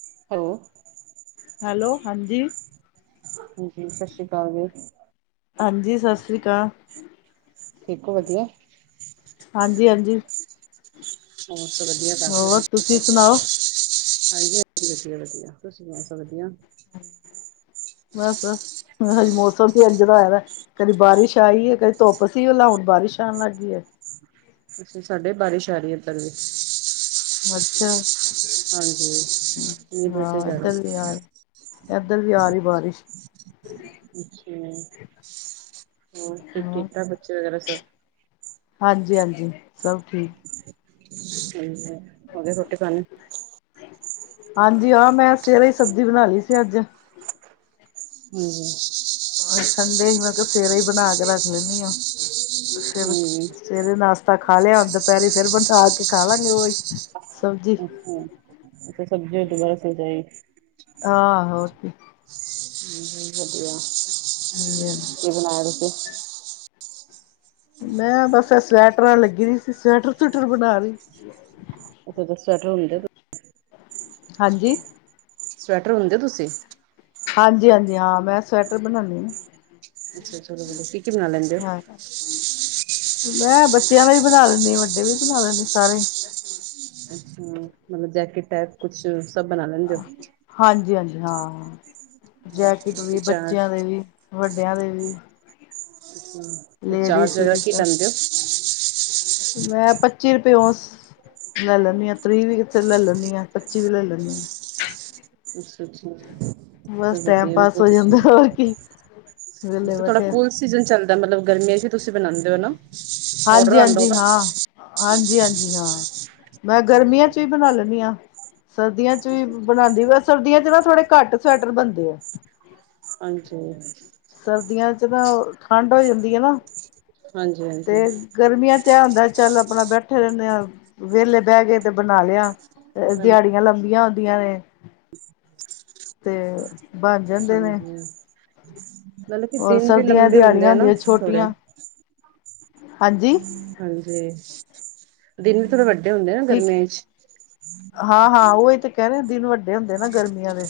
[unintelligible] Hello ਹਾਂਜੀ। ਹਾਂਜੀ, ਸਸ਼੍ਰੀ ਕਾਲ ਜੀ। ਹਾਂਜੀ, ਸਸ਼੍ਰੀ ਕਾਲ। ਠੀਕ ਓ, ਵਦੀਆ? ਹਾਂਜੀ-ਹਾਂਜੀ ਬਾਸ ਵਦੀਆ, ਘਰ ਹੋਰ ਪਰਿਵਾਰ ਸਬ ਤੁਸੀਂ ਠੀਕ-ਠਾਕ? ਸੁਣਾਓ ਹਾਂਜੀ-ਹਾਂਜੀ, ਵਦੀਆ-ਵਦੀਆ, ਤੂਸੀ ਸੂਨਾਓ ਸਬ ਵਦੀਆ? ਬਾਸੱ-ਬਾਸੱ ਮੈ ਹਾ ਆੱਜ ਮੌਸਮ ਹੀ ਐਂਜ ਦਾ ਹੋਏਆ ਦੈ। ਕਦੀ ਬਾਰਿਸ਼ ਆਈ ਏ, ਕਦੀ ਧੁੱਪ ਸੀ ਪੈਲਾਂ, ਹੂਨ ਬਾਰਿਸ਼ ਆਨ ਲਾੱਗ ਗੀ ਏ। ਤੂਸੀ ਸਾਡੇ ਬਾਰੀਸ਼ ਆਰੀ ਏਦੱਰ ਵੀ। ਅੱਛਾ। ਹਾਂਜੀ [unintelligible] ਐਦੱਰ ਵੀ ਆਰੀ ਬਾਰਿਸ਼। ਹੂੰ [unintelligible] ਹਾਂ ਠੀਕ-ਠਾਕ ਬੱਚੇ ਵਗੈਰਾ ਸਬ? ਹਾਂਜੀ, ਹਾਂਜੀ ਸਬ ਠੀਕ। [unintelligible] ਹੋ ਗੇਆ ਰੋਟੀ ਪਾਨੀ? ਹਾਂਜੀ, ਹਾਂ ਮੈਂ ਸਵੇਰੇ ਈ ਸਬਜੀ ਬਨਾ ਲੀ ਸੀ ਆੱਜ। ਹੂੰ। ਆਜ ਸੰਡੇ, ਮੈਂ ਕੈਆ ਸਵੇਰੇ ਈ ਬਣਾ ਕੇ ਰੱਖ ਲੈਨੀ ਆਂ, ਸਿਰ ਹੂੰ ਸਵੇਰੇ ਨਾਸ਼ਤਾ ਖਾ ਲੇਆ ਦੁਪੈਰੀ ਫੇਰ ਬਨਾ ਕੇ ਖਾ ਲਾਂਗੇ ਓਈ ਸਬਜੀ ਹੂੰ, ਸਬਜੀ ਉ ਦੂਪੈਰ ਅਸਤੇ ਬਚਾਈ। ਹਾਂ, ਹੋਰ ਕੀ। ਵਦੀਆ, ਕੀ ਬਨਾ ਰੇ ਸੀ? ਮੈਂ ਬਾੱਸ ਐ ਸਵੈਟਰਾਂ ਲੱਗੀ ਦੀ ਸੀ, ਸਵੈਟਰ-ਸਵੂਟਰ ਬਨਾ ਰੀ। ਅੱਛਾ, ਅੱਛਾ, ਸਵੈਟਰ ਉਂਦੇ ਹਾਂਜੀ। ਸਵੈਟਰ ਉਨਦੇ ਓ ਤੂਸੀ? ਹਾਂਜੀ, ਹਾਂਜੀ, ਹਾਂ ਮੈਂ ਸਵੈਟਰ ਬਨਾਨੀ ਆਂ। ਅੱਛਾ, ਚਲੋ-ਚਲੋ, ਕੀ-ਕੀ ਬਨਾ ਲੈਂਦੇ ਓ? ਹਾਂ ਹਾਂ ਮੈਂ ਬੱਚੇਆਂ ਦਾ ਵੀ ਬਣਾ ਲੈਨੀ, ਵੱਡੇ ਵੀ ਬਣਾ ਲੈਂਨੀ, ਸਾਰੇ ਅੱਛਾ ਮਤਲਬ ਜੈਕਿਟ ਟੈਪ ਕੁੱਛ, ਸਬ ਬਨਾ ਲੈਂਦੇ ਓ? ਹਾਂਜੀ-ਹਾਂਜੀ ਹਾਂ ਜੈਕਟ ਹਾਂਜੀ ਵੀ ਚਾਰ ਬੱਚਿਆਂ ਦੇ ਵੀ ਵੱਡਿਆਂ ਦੇ ਵੀ ਤੇ ਚਾਰਜ ਲੇਡੀਜ਼ ਵੀ ਕੀ ਸਭ ਲੈਂਦੇ ਹੋ। ਮੈਂ ਪੱਚੀ ਰੁਪਏ ਔਂਸ ਲੈ ਲੈਣੀ ਹਾਂ ਤ੍ਰੀਹ ਵੀ ਲੈ ਲੈਂਣੀ ਹਾਂ ਪੱਚੀ ਵੀ ਲੈ ਲੈਂਣੀ ਹਾਂ। ਅੱਛਾ-ਅੱਛਾ ਬਸ ਵਧੀਆ ਤੁਸੀ ਸੁਣਾਓ। ਵੇਹਲੇ ਬੈਠੇ ਆ। ਸੀਜਨ ਚੱਲਦਾ ਮਤਲਬ ਗਰਮੀਆਂ 'ਚ ਤੁਸੀਂ ਬਣਾਉਂਦੇ ਹੋ ਨਾ ਔਡਰ ਆਉਂਦਾ ਉਦਾ ਹਾਂਜੀ- ਹਾਂਜੀ ਹਾਂ ਮੈਂ ਗਰਮੀਆਂ 'ਚ ਵੀ ਹਾਂਜੀ ਬਣਾ ਲੈਂਦੀ ਹਾਂ। ਸਰਦੀਆਂ 'ਚ ਵੀ ਬਣਾਉਂਦੀ ਸਰਦੀਆਂ 'ਚ ਨਾ ਥੋੜੇ ਘੱਟ ਸਵੈਟਰ ਬਣਦੇ ਆ। ਹਾਂਜੀ ਸਰਦੀਆਂ 'ਚ ਨਾ ਠੰਡ ਹੋ ਜਾਂਦੀ ਹੈ ਨਾ। ਹਾਂਜੀ-ਹਾਂਜੀ ਤੇ ਗਰਮੀਆਂ 'ਚ ਇਹ ਹੁੰਦਾ ਚੱਲ ਆਪਣਾ ਬੈਠੇ ਰਹਿੰਣੇ ਆਂ। ਵੇਹਲੇ ਬਹਿ ਗਏ ਤੇ ਬਣਾ ਲਿਆ ਦਿਹਾੜੀਆਂ ਲੰਬੀਆਂ ਹੁੰਦੀਆਂ ਨੇ। ਤੇ ਬਣ ਜਾਂਦੇ ਨੇ। ਹਾਂਜੀ ਮਤਲਬ ਕਿ ਔਰ ਦਿਨ ਵੀ ਸਰਦੀਆਂ ਲੰਬੇ ਦਿਹਾੜੀਆਂ ਹੁੰਦੇ ਆ ਨਾ ਹੁੰਦੀਆਂ ਥੋੜੇ ਛੋਟੀਆਂ ਹਾਂਜੀ ਹਾਂਜੀ ਦਿਨ ਵੀ ਥੋੜੇ ਵੱਡੇ ਹੁੰਦੇ ਆ ਨਾ ਕੀ ਗਰਮੀਆਂ 'ਚ ਹਾਂ-ਹਾਂ ਉਹੀ ਤੇ ਕਹਿ ਰਹੇ ਦਿਨ ਵੱਡੇ ਹੁੰਦੇ ਨਾ ਗਰਮੀਆਂ ਦੇ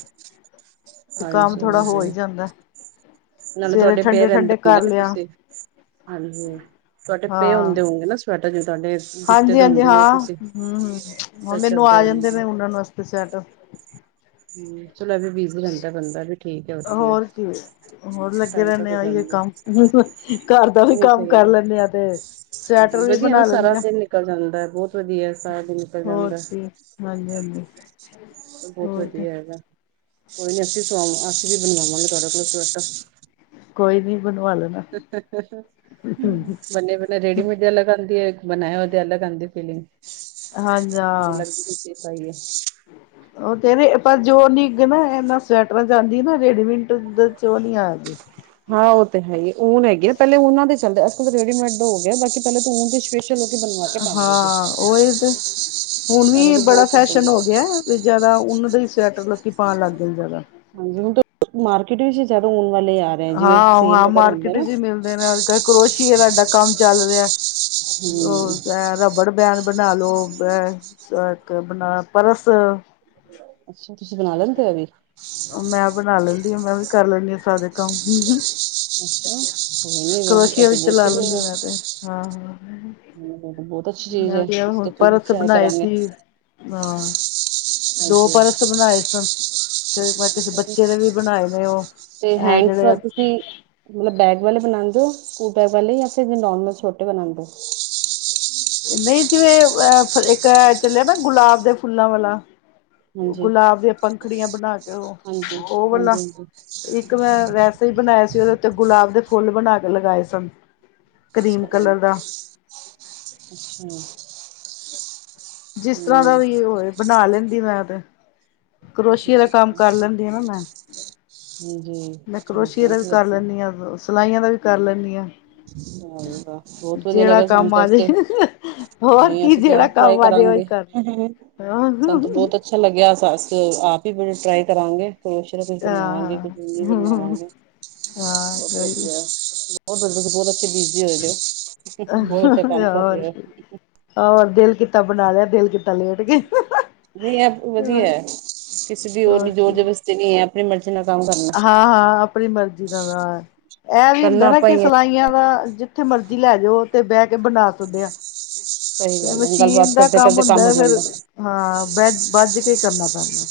ਤੇ ਕੰਮ ਹਾਂਜੀ ਥੋੜਾ ਹੋ ਹੀ ਹਾਂਜੀ ਜਾਂਦਾ। ਨਾਲੇ ਸਵੇਰੇ ਤੁਹਾਡੇ ਪਏ ਰਹਿੰਦੇ ਠੰਡੇ-ਠੰਡੇ ਹੋਣ ਗਏ ਕਰ ਨਾ ਲਿਆ ਤੁਸੀਂ ਹਾਂਜੀ ਤੁਹਾਡੇ ਪੇ ਹਾਂ। ਹੁੰਦੇ ਹੋਊਗੇ ਨਾ ਸਵੈਟਰ ਜੀ ਤੁਹਾਡੇ ਦਿੱਤੇ ਦੇ ਹਾਂਜੀ-ਹਾਂਜੀ ਹੁੰਦੇ ਉਹ ਹਾਂ ਤੁਸੀਂ ਹੂੰ [inaudible] ਫਿਰ ਹੁਣ ਮੈਨੂੰ ਚੱਲਦੇ ਆ ਜਾਂਦੇ ਰਹਿੰਦੇ ਨੇ ਉਣਣ ਵਾਸਤੇ ਸਵੈਟਰ ਹੂੰ ਚਲ ਏ ਵੀ ਬੀਜ ਵੀ ਜਾਂਦਾ ਬੰਦਾ ਵੀ ਠੀਕ ਹੈ ਹੋਰ ਕੀ ਹੈ ਹੋਰ ਲੱਗੇ ਟਾਈਮ ਤੇ ਰਹਿੰਦੇ ਹੋ ਆ ਇਹੀਓ ਜਾਂਦਾ। [inaudible] ਘਰ ਦਾ ਵੀ ਨਹੀਂ ਕੰਮ ਸਹੀ ਕਰ ਹੈ। ਲੈਂਣੇ ਆ ਤੇ ਸਵੈਟਰ ਹਾਂਜੀ ਵੀ ਵਧੀਆ ਨਾ ਬਣਾ ਸਾਰਾ ਲੈਂਣੇ ਹਾਂ। ਦਿਨ ਨਿਕਲ ਜਾਂਦਾ ਹੈ ਬਹੁਤ ਵਧੀਆ ਸਾਰਾ ਦਿਨ ਹੋਰ ਜਾਂਦਾ ਕੀ ਹਾਂਜੀ-ਹਾਂਜੀ। ਬਹੁਤ ਹੋਰ ਕੀ ਵਧੀਆ ਹੈਗਾ ਕੋਈ ਨੀ ਅਸੀਂ ਸਵਾ ਅਸੀਂ ਵੀ ਬਣਵਾਵਾਂਗੇ ਤੁਹਾਡੇ ਕੋਲ ਸਵੈਟਰ ਕੋਈ ਨੀ ਬਣਵਾ ਲੈਣਾ। [inaudible] ਬਨੇ ਬ ਰੇਡੀਮੇਡ ਅਲੱਗ ਆਂਦੀ ਹੈ ਬਣਾਇਆ ਉਹਦੇ ਅਲੱਗ ਆਉਂਦੀ ਫੀਲਿੰਗ [inaudible] ਹਾਂਜੀ ਹਾਂ। ਸਹੀ ਹੈ। ਉਹ ਤੇ ਪਰ ਜੋ ਨਿੱਘ ਇਹਨਾ ਸਵੈਟਰਾਂ 'ਚ ਆਂਦੀ ਨਾ ਰੇਡੀਮਿੰਟ 'ਚ ਉਹ ਨੀ ਆ ਰਹੀ। ਹਾਂ ਉਹ ਤੇ ਹੈਗੀ ਊਨ ਹੈਗੀ ਆ ਪਹਿਲੇ ਉਹਨਾਂ ਦੇ ਚੱਲਦੇ ਅੱਜ ਕੱਲ ਤਾਂ ਰੇਡੀਮੇਡ ਦਾ ਹੋ ਗਿਆ ਬਾਕੀ ਪਹਿਲਾਂ ਤਾਂ ਊਨ ਤੇ ਸ਼ਪੈ ਹਾਂ ਇਹ ਤੇ ਹੁਣ ਪਹਿਲੇ ਵੀ ਤਾਂ ਬੜਾ ਬਹੁਤ ਚੱਲਦੇ ਫੈਸ਼ਨ ਹੋ ਗਿਆ। ਵੀ ਜ਼ਿਆਦਾ ਉਨ ਦਾ ਹੀ ਸਵੈਟਰ ਲੋਕੀ ਪਾਉਣ ਲੱਗ ਗਏ ਨੇ ਜ਼ਿਆਦਾ ਹਾਂਜੀ ਹੁਣ ਤਾਂ ਮਾਰਕੀਟ ਵਿੱਚ ਜ਼ਿਆਦਾ ਊਨ ਵਾਲੇ ਆ ਰਹੇ ਜਿਵੇਂ ਸੇਲ ਹਾਂ-ਹਾਂ ਵਗੈਰਾ ਹੁੰਦਾ ਮਾਰਕੀਟ ਨਾ 'ਚ ਮਿਲਦੇ ਨੇ ਕਰੋਸ਼ੀਏ ਦਾ ਏਡਾ ਕੰਮ ਚੱਲ ਰਿਹਾ ਹਮ ਉਹ ਰ ਵੜ ਬੈਣ ਬਣਾ ਲਓ ਇੱਕ ਆਪਣਾ ਬ ਪਰਸ ਅੱਛਾ ਤੁਸੀਂਬਣਾ ਲੈਂਦੇ ਹੋ ਏ ਵੀ। ਮੈਂ ਬਣਾ ਲੈਂਦੀ ਆਂ ਮੈਂ ਵੀ ਕਰ ਲੈਂਣੀ ਆ ਸਾਰੇ ਕੰਮ ਅੱਛਾ ਕੋਈ ਨੀ ਵੈਸੇ ਇਹ ਕਰੋਸਿਆ ਤਾਂ ਵਿੱਚ ਬਹੁਤ ਲਾ ਵਧੀਆ ਲੈਂਣੀ ਮੈਂ ਤੇ ਹਾਂ। ਗੱਲ ਇਹ ਤਾਂ ਬਹੁਤ ਅੱਛੀ ਚੀਜ਼ ਮੈਂ ਹੈ ਵੀ ਇਸ ਹੁਣ ਤੋਂ ਖੁਦ ਪਰਸ ਟਰਾਈ ਬਣਾਏ ਕਰਾਂਗੇ ਸੀ ਹਾਂ। ਦੋ ਹਾਂਜੀ ਪਰਸ ਬਣਾਏ ਸਨ। ਮੈਂ ਕਿਸੇ ਅੱਛਾ ਜੀ, ਬੱਚੇ ਦੇ ਵੀ ਬਣਾਏ ਨੇ ਉਹ ਤੇ ਇਹ ਹੈਂਡਸ ਜਿਹੜੇ ਤੁਸੀਂ ਮਤਲਬ ਬੈਗ ਵਾਲੇ ਬਣਾਂਦੇ ਹੋ ਸਕੂਲ ਬੈਗ ਵਾਲੇ ਜਾਂ ਫਿਰ ਨੋਰਮਲ ਛੋਟੇ ਬਣਾਂਦੇ ਹੋ। ਨਹੀਂ ਜਿਵੇਂ ਅਹ ਇੱਕ ਚੱਲਿਆ ਨਾ ਗੁਲਾਬ ਦੇ ਫੁੱਲਾਂ ਵਾਲਾ ਹਾਂਜੀ ਗੁਲਾਬ ਦੀਆਂ ਪੰਖੜੀਆਂ ਬਣਾ ਕੇ ਹਾਂਜੀ ਉਹ- ਉਹ ਵਾਲਾ ਲਾ ਹਾਂਜੀ ਹਾਂਜੀ ਇੱਕ ਇੱਕ ਮੈਂ ਵੈਸੇ ਈ ਬਣਾਇਆ ਸੀ, ਓਦੇ ਉੱਤੇ ਗੁਲਾਬ ਦੇ ਫੁੱਲ ਬਣਾ ਕੇ ਲਗਾਏ ਸਨ। ਕਰੀਮ ਅੱਛਾ ਜੀ ਕਲਰ ਦਾ ਅੱਛਾ। ਜਿਸ ਤਰ੍ਹਾਂ ਹਮ ਦਾ ਵੀ ਓ ਹੋਏ ਬਣਾ ਲੈਂਦੀ ਮੈਂ ਤੇ। ਅੱਛਾ ਕਰੋਸ਼ੀਏ ਦਾ ਅੱਛਾ ਕੰਮ ਕਰ ਲੈਂਦੀ ਆ ਨਾ ਮੈਂ। ਅੱਛਾ ਜੀ ਮੈਂ ਚਲੋ ਕਰੋਸ਼ੀਏ ਦਾ ਬਹੁਤ ਵੀ ਵਧੀਆ ਕਰ ਵਾਹ ਲੈਨੀ ਆ। ਸਿਲਾਈਆਂ ਦਾ ਵੀ ਕਰ ਲੈਨੀ ਆ। ਵਾਹ ਬਈ ਵਾਹ ਬਹੁਤ ਵਧੀਆ ਲਗਿਆ ਸਾਨੂੰ ਕੰਮ ਆ ਜੇ ਦਸਦੇ। ਹੋਰ ਨਈ ਕੀ ਅਸੀਂ ਤਾਂ ਜਿਹੜਾ ਆਪ ਟਰਾਈ ਕੰਮ ਆ ਜੇ ਉਹੀ ਕਰਾਂਗੇ ਕਰ ਹਾਂ ਸਾਨੂੰ ਤੋਂ ਬਹੁਤ ਅ ਅੱਛਾ ਲੱਗਿਆੱਸ ਅਸੀ ਆਪ ਈ ਬੜ ਟਰਾਈ ਕਰਾਂਗੇ। ਕਰੋਸ਼ੀਏ ਦਾ ਕੁਛ ਬਣਵਾਵਾਂਗੇ ਹਾਂ ਕੁਝ [unintelligible] ਬਣਵਾਵਾਂਗੇ ਹਾਂ ਬਹੁਤ ਹਾਂ ਵਧੀਆ ਬਹੁਤ ਵਦ ਤੁਸੀਂ ਬਹੁਤ ਅੱਛੇ ਬਿਜੀ ਹੋਏ ਦੇ ਓ ਬੋਤ ਅੱਛਾ ਕੰਮ ਕਰ ਹੋਰ ਰਹੇ ਕੀ ਹੋ। ਹੋਰ ਦਿਲ ਕੀਤਾ ਬਣਾ ਲਿਆ, ਦਿਲ ਕਿੱ ਨਈ ਐ ਵਧੀਆ ਕਿਸੇ ਦੀ ਹੋਰ ਨੀ ਜ਼ੋਰ ਜ਼ਬਰਸ। ਨੀ ਐ ਆਪਣੀ ਮਰਜ਼ੀ ਨਾਲ ਕੰਮ ਕਰਨਾ। ਹਾਂ ਹਾਂ ਆਪਣੀ ਮਰਜ਼ੀ ਦਾ ਐਹ ਵੀ ਹੁੰਦਾ ਕਰਨਾ ਨਾ ਆਪਾਂ ਕਿ ਹੀ ਹੈ ਸਿਲਾਈਆਂ ਦਾ ਥੇ ਮਰਜ਼ੀ ਲੈ ਜੋ ਤੇ ਬਹਿ ਕੇ ਬਣਾ ਸਕਦੇ ਆ। ਸਹੀ ਤੇ ਗੱਲ ਹੈ ਮਸ਼ੀਨ ਗੱਲਬਾਤ ਦਾ ਕਰਦੇ ਕੰਮ ਕਰਦੇ ਹੁੰਦਾ ਹੋ ਐ ਫੇਰ ਜਾਂਦਾ ਹਾਂ ਬੈ ਬੱਜ ਕੇ ਕਰਨਾ ਪੈਂਦਾ ਅ।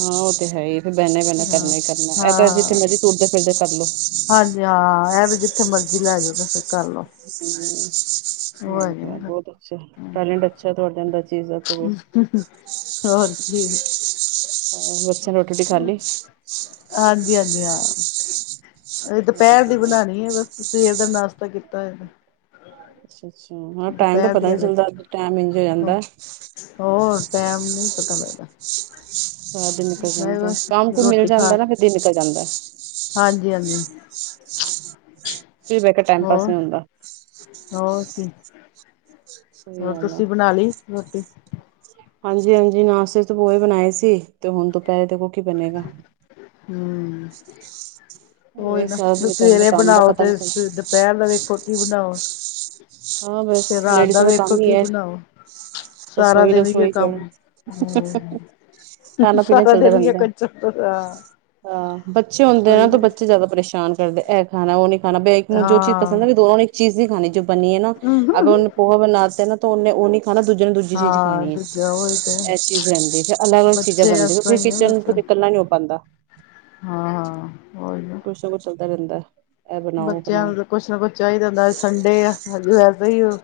ਹਾਂ ਓ ਤੇ ਹੈ ਈ ਫਿਰ ਬੈਨਾ ਈ ਬੈਨਾ ਕਰਨਾ ਹਾਂ ਈ ਕਰਨਾ ਐ ਤਾਂ ਹਾਂ ਜਿੱਥੇ ਮਰਜ਼ੀ ਤੁਰਦੇ ਫਿਰਦੇ ਕਰਲੋ। ਵੀ ਹਾਂ ਐ ਤੇ ਵੀ ਜਿੱਥੇ ਮਰਜ਼ੀ ਲੈ ਜੋ ਤੇ ਫਿਰ ਕਰਲੋ। ਹਮ ਨਾ ਬਹੁਤ ਅੱਛਾ ਟੈਲੈਂਟ ਅੱਛਾ ਤੁਆਡੇ ਅੰਦਰ ਚੀਜ਼ ਦਾ ਤੇ ਵਈ [inaudible] ਅੱਛਾ ਰੋਟੀ ਰੁਟੀ ਖਾਲੀ ਹਾਂਜੀ-ਹਾਂਜੀ ਹਾਂ ਅਜੇ ਦਪੈਰ ਦੀ ਬਣਾਣੀ ਐ ਬਸ ਸਵੇਰ ਦਾ ਨਾਸ਼ਤਾ ਕੀਤਾ ਹੋਇਆ ਦਾ। ਅੱਛਾ ਅੱਛਾ ਹ ਟਾਇਮ ਦਾ ਪਤਾ ਦੀ ਨੀ ਚੱਲਦਾ ਅਲੱਗ ਟੈਮ ਇਝ ਹੋ ਜਾਂਦਾ। ਹੋਰ ਟੈਮ ਨੀ ਪਤਾ ਲਗਦਾ। ਚਾਰ ਦਿਨ ਨਿਕਲ ਜਾਂਦਾ ਕੰਮ ਕੁਮ ਮਿਲ ਜਾਂਦਾ ਨਾ ਫਿਰ ਦਿਨ ਨਿਕਲ ਜਾਂਦਾ। ਹਾਂਜੀ-ਹਾਂਜੀ ਫ੍ਰੀ ਰੈ ਕੇ ਟਾਈਮ ਪਾਸ ਨੀ ਹੁੰਦਾ। ਹੋਰ ਕੀ, ਸਹੀ ਹੋਰ ਗੱਲ ਆ ਤੁਸੀਂ ਬਣਾ ਲੀ ਰੋਟੀ? ਹਾਂਜੀ, ਹਾਂਜੀ ਨਾਸਤੇ ਚ ਤੇ ਪੋਹੇ ਬਣਾਏ ਸੀ ਤੇ ਹੁਣ ਦੁਪਹਿਰੇ ਦੇਖੋ ਕੀ ਬਣੇਗਾ। ਹਮ। ਉਹੀ ਇਹ ਨਾ ਸਾਰਾ ਦਿਨ ਕਰਨ ਦਾ ਸਵੇਰੇ ਕੰਮ ਦਾ ਬਣਾਓ ਪਤਾ ਤੇ ਨੀ ਚੱਲਦਾ ਦੁਪਹਿਰ ਦਾ ਵੇਖੋ ਕੀ ਬਣਾਓ। ਹਾਂ ਬਸ ਤੇ ਰਾਤ ਲੇਡੀਜ਼ਾਂ ਦਾ ਵੇਖੋ ਕੰਮ ਏ ਈ ਕੀ ਐ। ਬਣਾਓ ਸਾਰਾ ਰਸੋਈ, ਦਿਨ ਹੀ ਇਹ ਰਸੋਈ ਕੰਮ ਹਮ ਖਾਣਾ ਪੀਣਾ ਸਾਰਾ ਚੱਲਦਾ ਦਿਨ ਹੀ ਰਹਿੰਦਾ। ਕੁਛ ਹਾਂ ਹਾਂ, ਬੱਚੇ ਹੁੰਦੇ ਨਾ ਸਹੀ ਤੇ ਹੈ ਬੱਚੇ। ਜ਼ਿਆਦਾ ਪਰੇਸ਼ਾਨ ਕਰਦੇ ਇਹ ਖਾਣਾ ਉਹ ਨਹੀਂ ਖਾਣਾ ਇੱਕ ਨੂੰ ਜੋ ਚੀਜ਼ ਪਸੰਦ ਐ ਹਾਂ ਵੀ ਦੋਨਾਂ ਨੂੰ ਇੱਕ ਚੀਜ਼ ਨਹੀਂ ਖਾਣੀ ਜੋ ਬਣੀਏ ਨਾ ਅਗਰ ਉਹਨੇ ਪੋਹੇ ਬਣਾਤੇ ਨਾ ਤਾਂ ਉਹਨੇ ਉਹ ਨੀ ਖਾਣਾ ਦੂਜੇ ਨੂੰ ਦੂਜੀ ਚੀਜ਼ ਹਾਂ ਖਾਣੀ ਐ। ਦੂਜਾ ਹੋਏ ਤੇ ਇਹ ਚੀਜ਼ ਰਹਿੰਦੀ ਹ ਫਿਰ ਅਲੱਗ ਅਲੱਗ ਚੀਜ਼ਾਂ ਬੱਚੇ ਇਸ ਬਣਦੀਆਂ ਫਿਰ ਤਰ੍ਹਾਂ ਹੀ ਹੈ ਕਿਚਨ ਬਸ ਤੋਂ ਨਿਕਲਣਾ ਨੀ ਹੋ ਪਾਉਂਦਾ। ਹਾਂ ਹਾਂ। ਕੁਛ ਨਾ ਕੁੱਛ ਚਲਦਾ ਰਹਿੰਦਾ। ਇਹ ਬਣਾਓ ਬੱਚਿਆਂ ਬਣਾਓ ਨੂੰ ਕੁਛ ਨਾ ਕੁੱਛ ਚਾਈਦਾ ਹੁੰਦਾ ਅਜ ਸੰਡੇ ਆ ਵੈਸੇ ਈ ਓ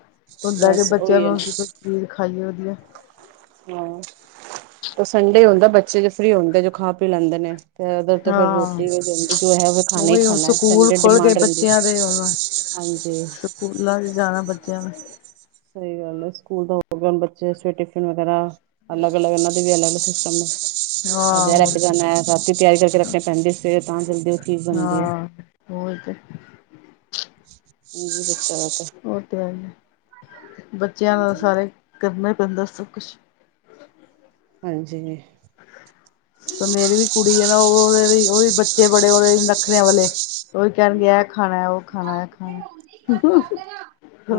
ਹੁੰਦਾ ਕਿ ਬਸ ਬੱਚਿਆਂ ਉਹੀ ਹੈ ਨੂੰ ਨਾ ਅਸੀਂ ਕੋਈ ਚੀਜ਼ ਖਾਈਏ ਵਧੀਆ। ਹਾਂ ਤੇ ਸੰਡੇ ਹੁੰਦਾ ਬੱਚੇ ਜਦ ਫਰੀ ਹੁੰਦੇ ਨੇ ਜੋ ਖਾ ਪੀ ਲੈਂਦੇ ਨੇ। ਤੇ ਉਧਰ ਤੋਂ ਫਿਰ ਹਾਂ ਰੋਟੀ ਵੀ ਜਾਂ ਜੋ ਹੈ ਖਾਣਾ ਹੀ ਉਹੀ ਹੁਣ ਖਾਣਾ ਸਕੂਲ ਸੰਡੇ ਖੁੱਲ ਗਏ ਡਿਮਾਂਡ ਰਹਿੰਦੀ ਐ। ਬੱਚਿਆਂ ਦੇ ਹੁਣ ਹਾਂਜੀ। ਸਕੂਲਾਂ ਜਾਣਾ ਬੱਚਿਆਂ ਨੇ ਸਈ ਗੱਲ ਐ ਸਕੂਲ ਦਾ ਹੋਗੇ ਬੱਚੇ ਟਿਫਿਨ ਵਗੈਰਾ ਅਲਗ, ਅਲੱਗ ਇਹਨਾਂ ਦੇ ਵੀ ਅਲੱਗ ਸਿਸਟਮ ਨੇ। ਅੱਜ ਹਾਂ ਇਹ ਲੈ ਹੋਰ ਕੇ ਕੀ, ਜਾਣਾ ਰਾਤੀ ਤਿਆਰੀ ਕਰਕੇ ਰੱਖਣੀ ਪੈਂਦੀ ਸਵੇਰੇ ਤਾਂ ਜਲਦੀ ਉਹ ਚੀਜ਼ ਬਣਦੀ ਐ। ਓਈ ਤੇ। ਮੂਵੀ ਦੇਖਤਾ ਰਹਿਤਾ ਹੈ। ਉਹ ਤੇ ਹੈ ਬੱਚਿਆਂ ਨਾਲ ਸਾਰੇ ਕਰਨਾ ਹੀ ਪੈਂਦਾ ਸਭ ਕੁਝ। ਹਾਂਜੀ। ਸ ਮੇਰੀ ਵੀ ਕੁੜੀ ਐ ਨਾ ਓ ਉਦੇ ਉਹ ਵੀ ਬੱਚੇ ਬੜੇ ਓਦੇ ਨਖਰਿਆਂ ਵਾਲੇ ਉਹੀ ਕਹਿਣਗੇ, ਇਹ ਖਾਣਾ, ਉਹ ਖਾਣਾ, ਇਹ ਖਾਣਾ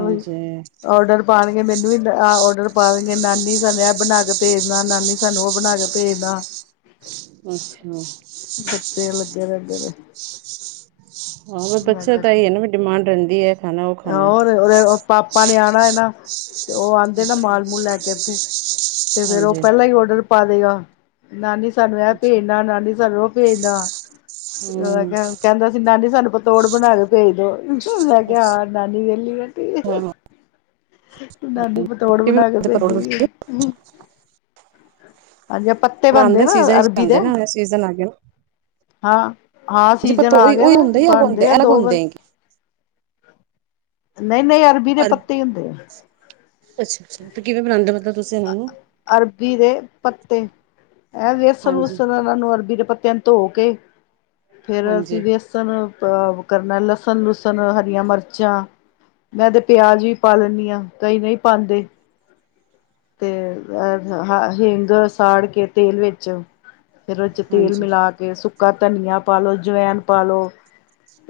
ਉਹੀ। ਆਰਡਰ ਪਾਣਗੇ ਮੈਨੂੰ ਵੀਹ ਆਰਡਰ ਪਾ ਦੇਣਗੇ ਨਾਨੀ ਸਾਨੂੰ ਇਹ ਬਣਾ ਕੇ ਭੇਜਣਾ ਨਾਨੀ। ਤੁਹਾਨੂੰ ਉਹ ਬਣਾ ਕੇ ਭੇਜਦਾ। ਅੱਛਾ। ਬੱਚੇ ਲੱਗੇ ਰਹਿੰਦੇ ਨੇ। ਹਾਂ ਮੈਂ ਬੱਚਾ ਦਾ ਹੀ ਐ ਨਾ ਵੀ ਕਿਹਾ ਡਿਮਾਂਡ ਹੁੰਦੀ ਐ। ਹੋਰ ਪਾਪਾ ਨੇ ਆਉਣਾ ਐ ਨਾ ਤੇ ਉਹ ਆਉਂਦੇ ਨਾ ਅੱਛਾ ਮਾਲ ਮੂਲ ਲੈ ਕੇ ਉੱਥੇ। ਤੇ ਫੇਰ ਉਹ ਹਾਂਜੀ ਪਹਿਲਾਂ ਈ ਓਡਰ ਪਾ ਦੇਗਾ ਨਾਨੀ ਸਾਨੂੰ ਐ ਅੱਛਾ ਭੇਜਣਾ ਨਾਨੀ ਸਾਨੂੰ ਭੇਜਦਾ ਹਮ ਕਹਿੰਦਾ ਸੀ ਨਾਨੀ ਸਾਨੂੰ ਪਤੋੜ ਬਣਾ ਕੇ ਭੇਜ ਦੋ। [unintelligible] ਨਾਨੀ ਵੇਲੀ ਐ। ਹਾਂ ਹਾਂ। ਨਾਨੀ ਪਤੋੜ ਬਣਾ ਕੇ ਪਤੋੜ ਤੁਸੀਂ ਭੇਜੇਗੀ। ਹਾਂਜੀ। ਪੱਤੇ ਬਣਾਉਣ ਬਣਦੇ ਦੇ ਨਾ ਸੀਜ਼ਨ ਵਿੱਚ ਅਰਬੀ ਦੇ ਬਣਦੇ ਨਾ ਸੀਜ਼ਨ ਆ ਗਿਆ ਨਾ। ਹਾਂ ਆਹ ਹਾਂਜੀ ਸੀਜ਼ਨ ਪਤੋ ਆ ਗਿਆ ਉਹੀ ਨਾ ਹੁੰਦੇ ਹੀ ਅਲੱਗ ਹੁੰਦੇ ਬਣਦੇ ਅਲੱਗ ਦੋ ਵਾਰੀ। ਹੁੰਦੇ ਨਹੀਂ ਨਹੀਂ ਅਰਬੀ ਦੇ ਪੱਤੇ ਈ ਹੁੰਦੇ ਆ। ਅੱਛਾ ਅੱਛਾ ਤੇ ਕਿਵੇਂ ਬਣਾਦੇ ਮਤਲਬ ਤੁਸੀਂ ਇਹਨਾ ਨੂੰ? ਅਰਬੀ ਦੇ ਪੱਤੇ ਇਹ ਵੇਸਣ ਹਾਂਜੀ, ਵੁਸਨ। ਉਹਨੂੰ ਅਰਬੀ ਦੇ ਪੱਤਿਆਂ ਨੂੰ ਧੋ ਕੇ ਫੇਰ ਹਾਂਜੀ, ਅਸੀਂ। ਸਾਨੂੰ [unintelligible] ਕਰਨਾ ਲਸਣ ਲੁਸਣ ਹਰੀਆਂ ਮਿਰਚਾਂ ਮੈਂ ਤੇ ਪਿਆਜ ਵੀ ਪਾ ਲੈਂਨੀ ਆ ਕਈ ਨਈ ਪਾਦੇ। ਤੇ ਅ ਹ ਹਿੰਗ ਸਾੜ ਕੇ ਤੇਲ ਵਿੱਚ ਫੇਰ ਓਦ ਚ ਤੇਲ ਹਾਂਜੀ, ਮਿਲਾ ਕੇ, ਸੁੱਕਾ ਧਨੀਆ ਪਾ ਲਓ, ਜਵੈਨ ਪਾ ਲਓ।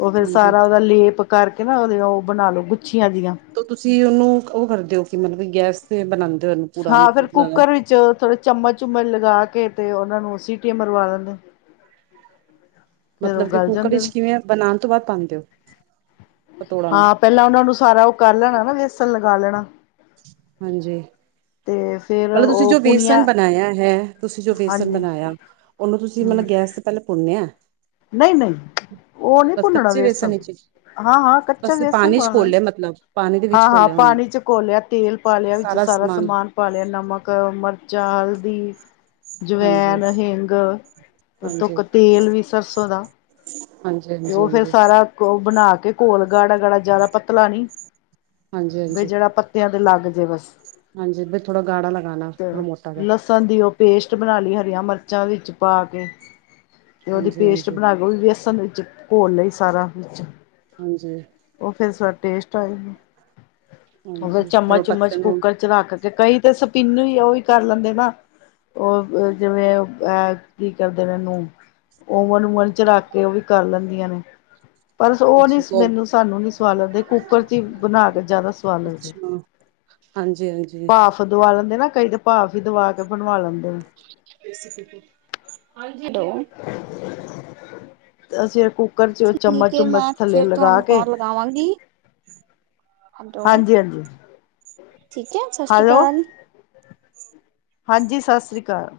ਓ ਫੇਰ ਹਾਂਜੀ। ਸਾਰਾ ਤਾਂ ਓਦਾ ਲੇਪ ਕਰਕੇ ਨਾ ਓਦੇ ਓ ਬਣਾ ਲੋ ਗੁੱਛੀਆਂ ਜੇਈਆ। ਤੇ ਤੁਸੀਂ ਓਨੂੰ ਓ ਕਰਦੇ ਓ ਕਿ ਮਤਲਬ ਗੈਸ ਤੇ ਬਣਾਦੇ ਓ ਉਹਨੂੰ ਪੂਰਾ ਮਤਲਬ ਚੋਲ ਥੋੜੇ ਚਮਚ- ਚੁੰਮਚ ਲਗਾ ਕੇ ਤੇ, ਉਹਨਾ ਨੂੰ ਸੀਟੀਆਂ ਮਰਵਾ ਦਿੰਦੇ। ਮਤਲਬ ਕਿ ਗਲ ਕੁੱਕਰ ਜਾਂਦੇ ਵਿੱਚ ਨੇ ਕਿਵੇਂ ਬਣਾਉਣ ਤੋਂ ਬਾਅਦ ਪਾਉਂਦੇ ਹੋ ਪਤੋੜਾਂ ਨੂੰ। ਹਾਂ ਪਹਿਲਾਂ ਉਹਨਾਂ ਨੂੰ ਸਾਰਾ ਉਹ ਕਰ ਲੈਣਾ ਨਾ ਵੇਸਨ ਲਗਾ ਲੈਣਾ। ਹਾਂਜੀ। ਤੇ ਫੇਰ ਮਤਲਬ, ਤੁਸੀਂ ਉਹ ਜੋ ਵੇਸਨ ਪੁੁਣੀਆਂ ਬਣਾਇਆ ਹੈ। ਤੁਸੀਂ ਜੋ ਵੇਸਨ ਹਾਂਜੀ ਬਣਾਇਆ, ਉਹਨੂੰ ਤੁਸੀਂ ਹੂੰ ਮਤਲਬ ਗੈਸ ਕੱਲ ਪੁੰਨਿਆ ਨਹੀਂ -ਨਹੀਂ, ਉਹ ਨਹੀਂ ਭੁੰਨਣਾ ਕੱਚੇ ਬੇਸਨ ਵੇਸਣ ਵਿੱਚ ਹਾਂ ਹਾਂ ਕੱਚਾ ਬਸ ਬੇਸਣ ਪਾਣੀ ਚ ਪਾਉਣਾ ਘੋਲਿਆ ਮਤਲਬ ਪਾਣੀ ਦੇ ਵਿੱਚ ਹਾਂ ਹਾਂ ਘੋਲਿਆ ਉਹਨੂੰ ਪਾਣੀ ਚ ਘੋਲਿਆ। ਤੇਲ ਪਾ ਲਿਆ, ਵਿੱਚ ਸਾਰਾ ਸਮਾਨ ਪਾ ਲਿਆ ਨਮਕ, ਮਿਰਚਾਂ, ਹਲਦੀ ਹਾਂਜੀ, ਜਵੈਨ, ਹਿੰਗ, ਹਾਂਜੀ, ਹਾਂਜੀ, ਧੁੱਕ, ਤੇਲ ਵੀ। [unintelligible] ਦਾ ਹਾਂਜੀ, ਤੇ, ਉਹ ਫੇਰ ਹਾਂਜੀ, ਸਾਰੇ ਬਣਾ ਕੇ, ਘੋਲ ਗਾੜਾ- ਗਾੜਾ, ਜਿਆਦਾ ਪਤਲਾ ਨੀ ਹਾਂਜੀ, ਬਈ ਹਾਂਜੀ। ਜਿਹੜਾ ਪ [unintelligible] ਦੇ ਲੱਗ ਜੇ ਬਸ। ਹਾਂਜੀ ਵੀ ਥੋੜਾ ਗਾੜਾ ਲਗਾਣਾ ਤੇ ਥੋੜਾ ਮੋਟਾ ਜਾ। [unintelligible] ਦੀ, ਉਹ ਪੇਸਟ ਬਣਾ ਲਈ, ਹਰੀਆਂ ਮਿਰਚਾਂ ਵਿੱਚ ਪਾ ਕੇ। ਤੇ, ਉਹਦੀ ਹਾਂਜੀ ਪੇਸਟ ਹਾਂਜੀ ਬਣਾ ਕੇ, ਉਹ ਵੀ ਵੇਸਣ ਵਿੱਚ ਘੋਲ ਲਈ, ਸਾਰਾ ਵਿੱਚ ਹਾਂਜੀ। ਉਹ ਫੇਰ ਟੇਸਟ ਆ ਜਾਂਦਾ, ਉਹ ਫੇਰ ਹਾਂਜੀ ਚਮਚ- ਉਹ ਚੁਮਚ ਪੱਤੇ ਨੂੰ ਕੁੱਕਰ ਚ ਰੱਖ ਕੇ, ਕਈ ਤਾਂ ਸਪਿੰਨ ਹੀ, ਉਹੀ ਕਰ ਲੈਂਦੇ ਨਾ। ਉਹ ਜਿਵੇਂ ਕੀ ਕਰਦੇ ਨੇ ਉਹਨੂੰ। ਓਵਨ -ਓੂਵਨ ਚਲਾ ਕੇ, ਉਹ ਵੀ ਕਰ ਲੈਂਦੀਆਂ ਨੇ। ਪਰ, ਉਹ ਨੀ ਮੈਨੂੰ ਸਾਨੂੰ ਨੀ ਸਵਾਦ ਲੱਗਦੇ, ਕੁੱਕਰ ਚ ਹੀ ਬਣਾ ਕੇ, ਜ਼ਿਆਦਾ ਸਵਾਦ ਲੱਗਦੇ ਹੈ। ਅੱਛਾ ਹਾਂਜੀ ਹਾਂਜੀ। ਭਾਫ਼ ਦਵਾ ਲੈਂਦੇ ਨਾ ਕਈ ਤੇ ਭਾਫ਼ ਹੀ ਦਵਾ ਕੇ ਬਣਵਾ ਲੈਂਦੇ ਨੇ। ਹੈਲੋ? ਤੇ ਅਸੀ ਇਹ ਕੁਕ। ਕੁੱਕਰ ਚ ਉਹ ਠੀਕ ਚਮਚ ਹੈ ਚੁੰਮਚ ਮੈਂ ਥੱਲੇ ਫਿਰ ਲਗਾ ਤੁਹਾਨੂੰ ਕੇ। ਕਾਲ ਲਗਾਵਾਂਗੀ ਹੈਲੋ ਹਾਂਜੀ- ਹਾਂਜੀ। ਠੀਕ ਹੈ, ਸਤਿ ਸ਼੍ਰੀ ਹੈਲੋ ਅਕਾਲ। ਹਾਂਜੀ ਸਤਿ ਸ਼੍ਰੀ ਅਕਾਲ।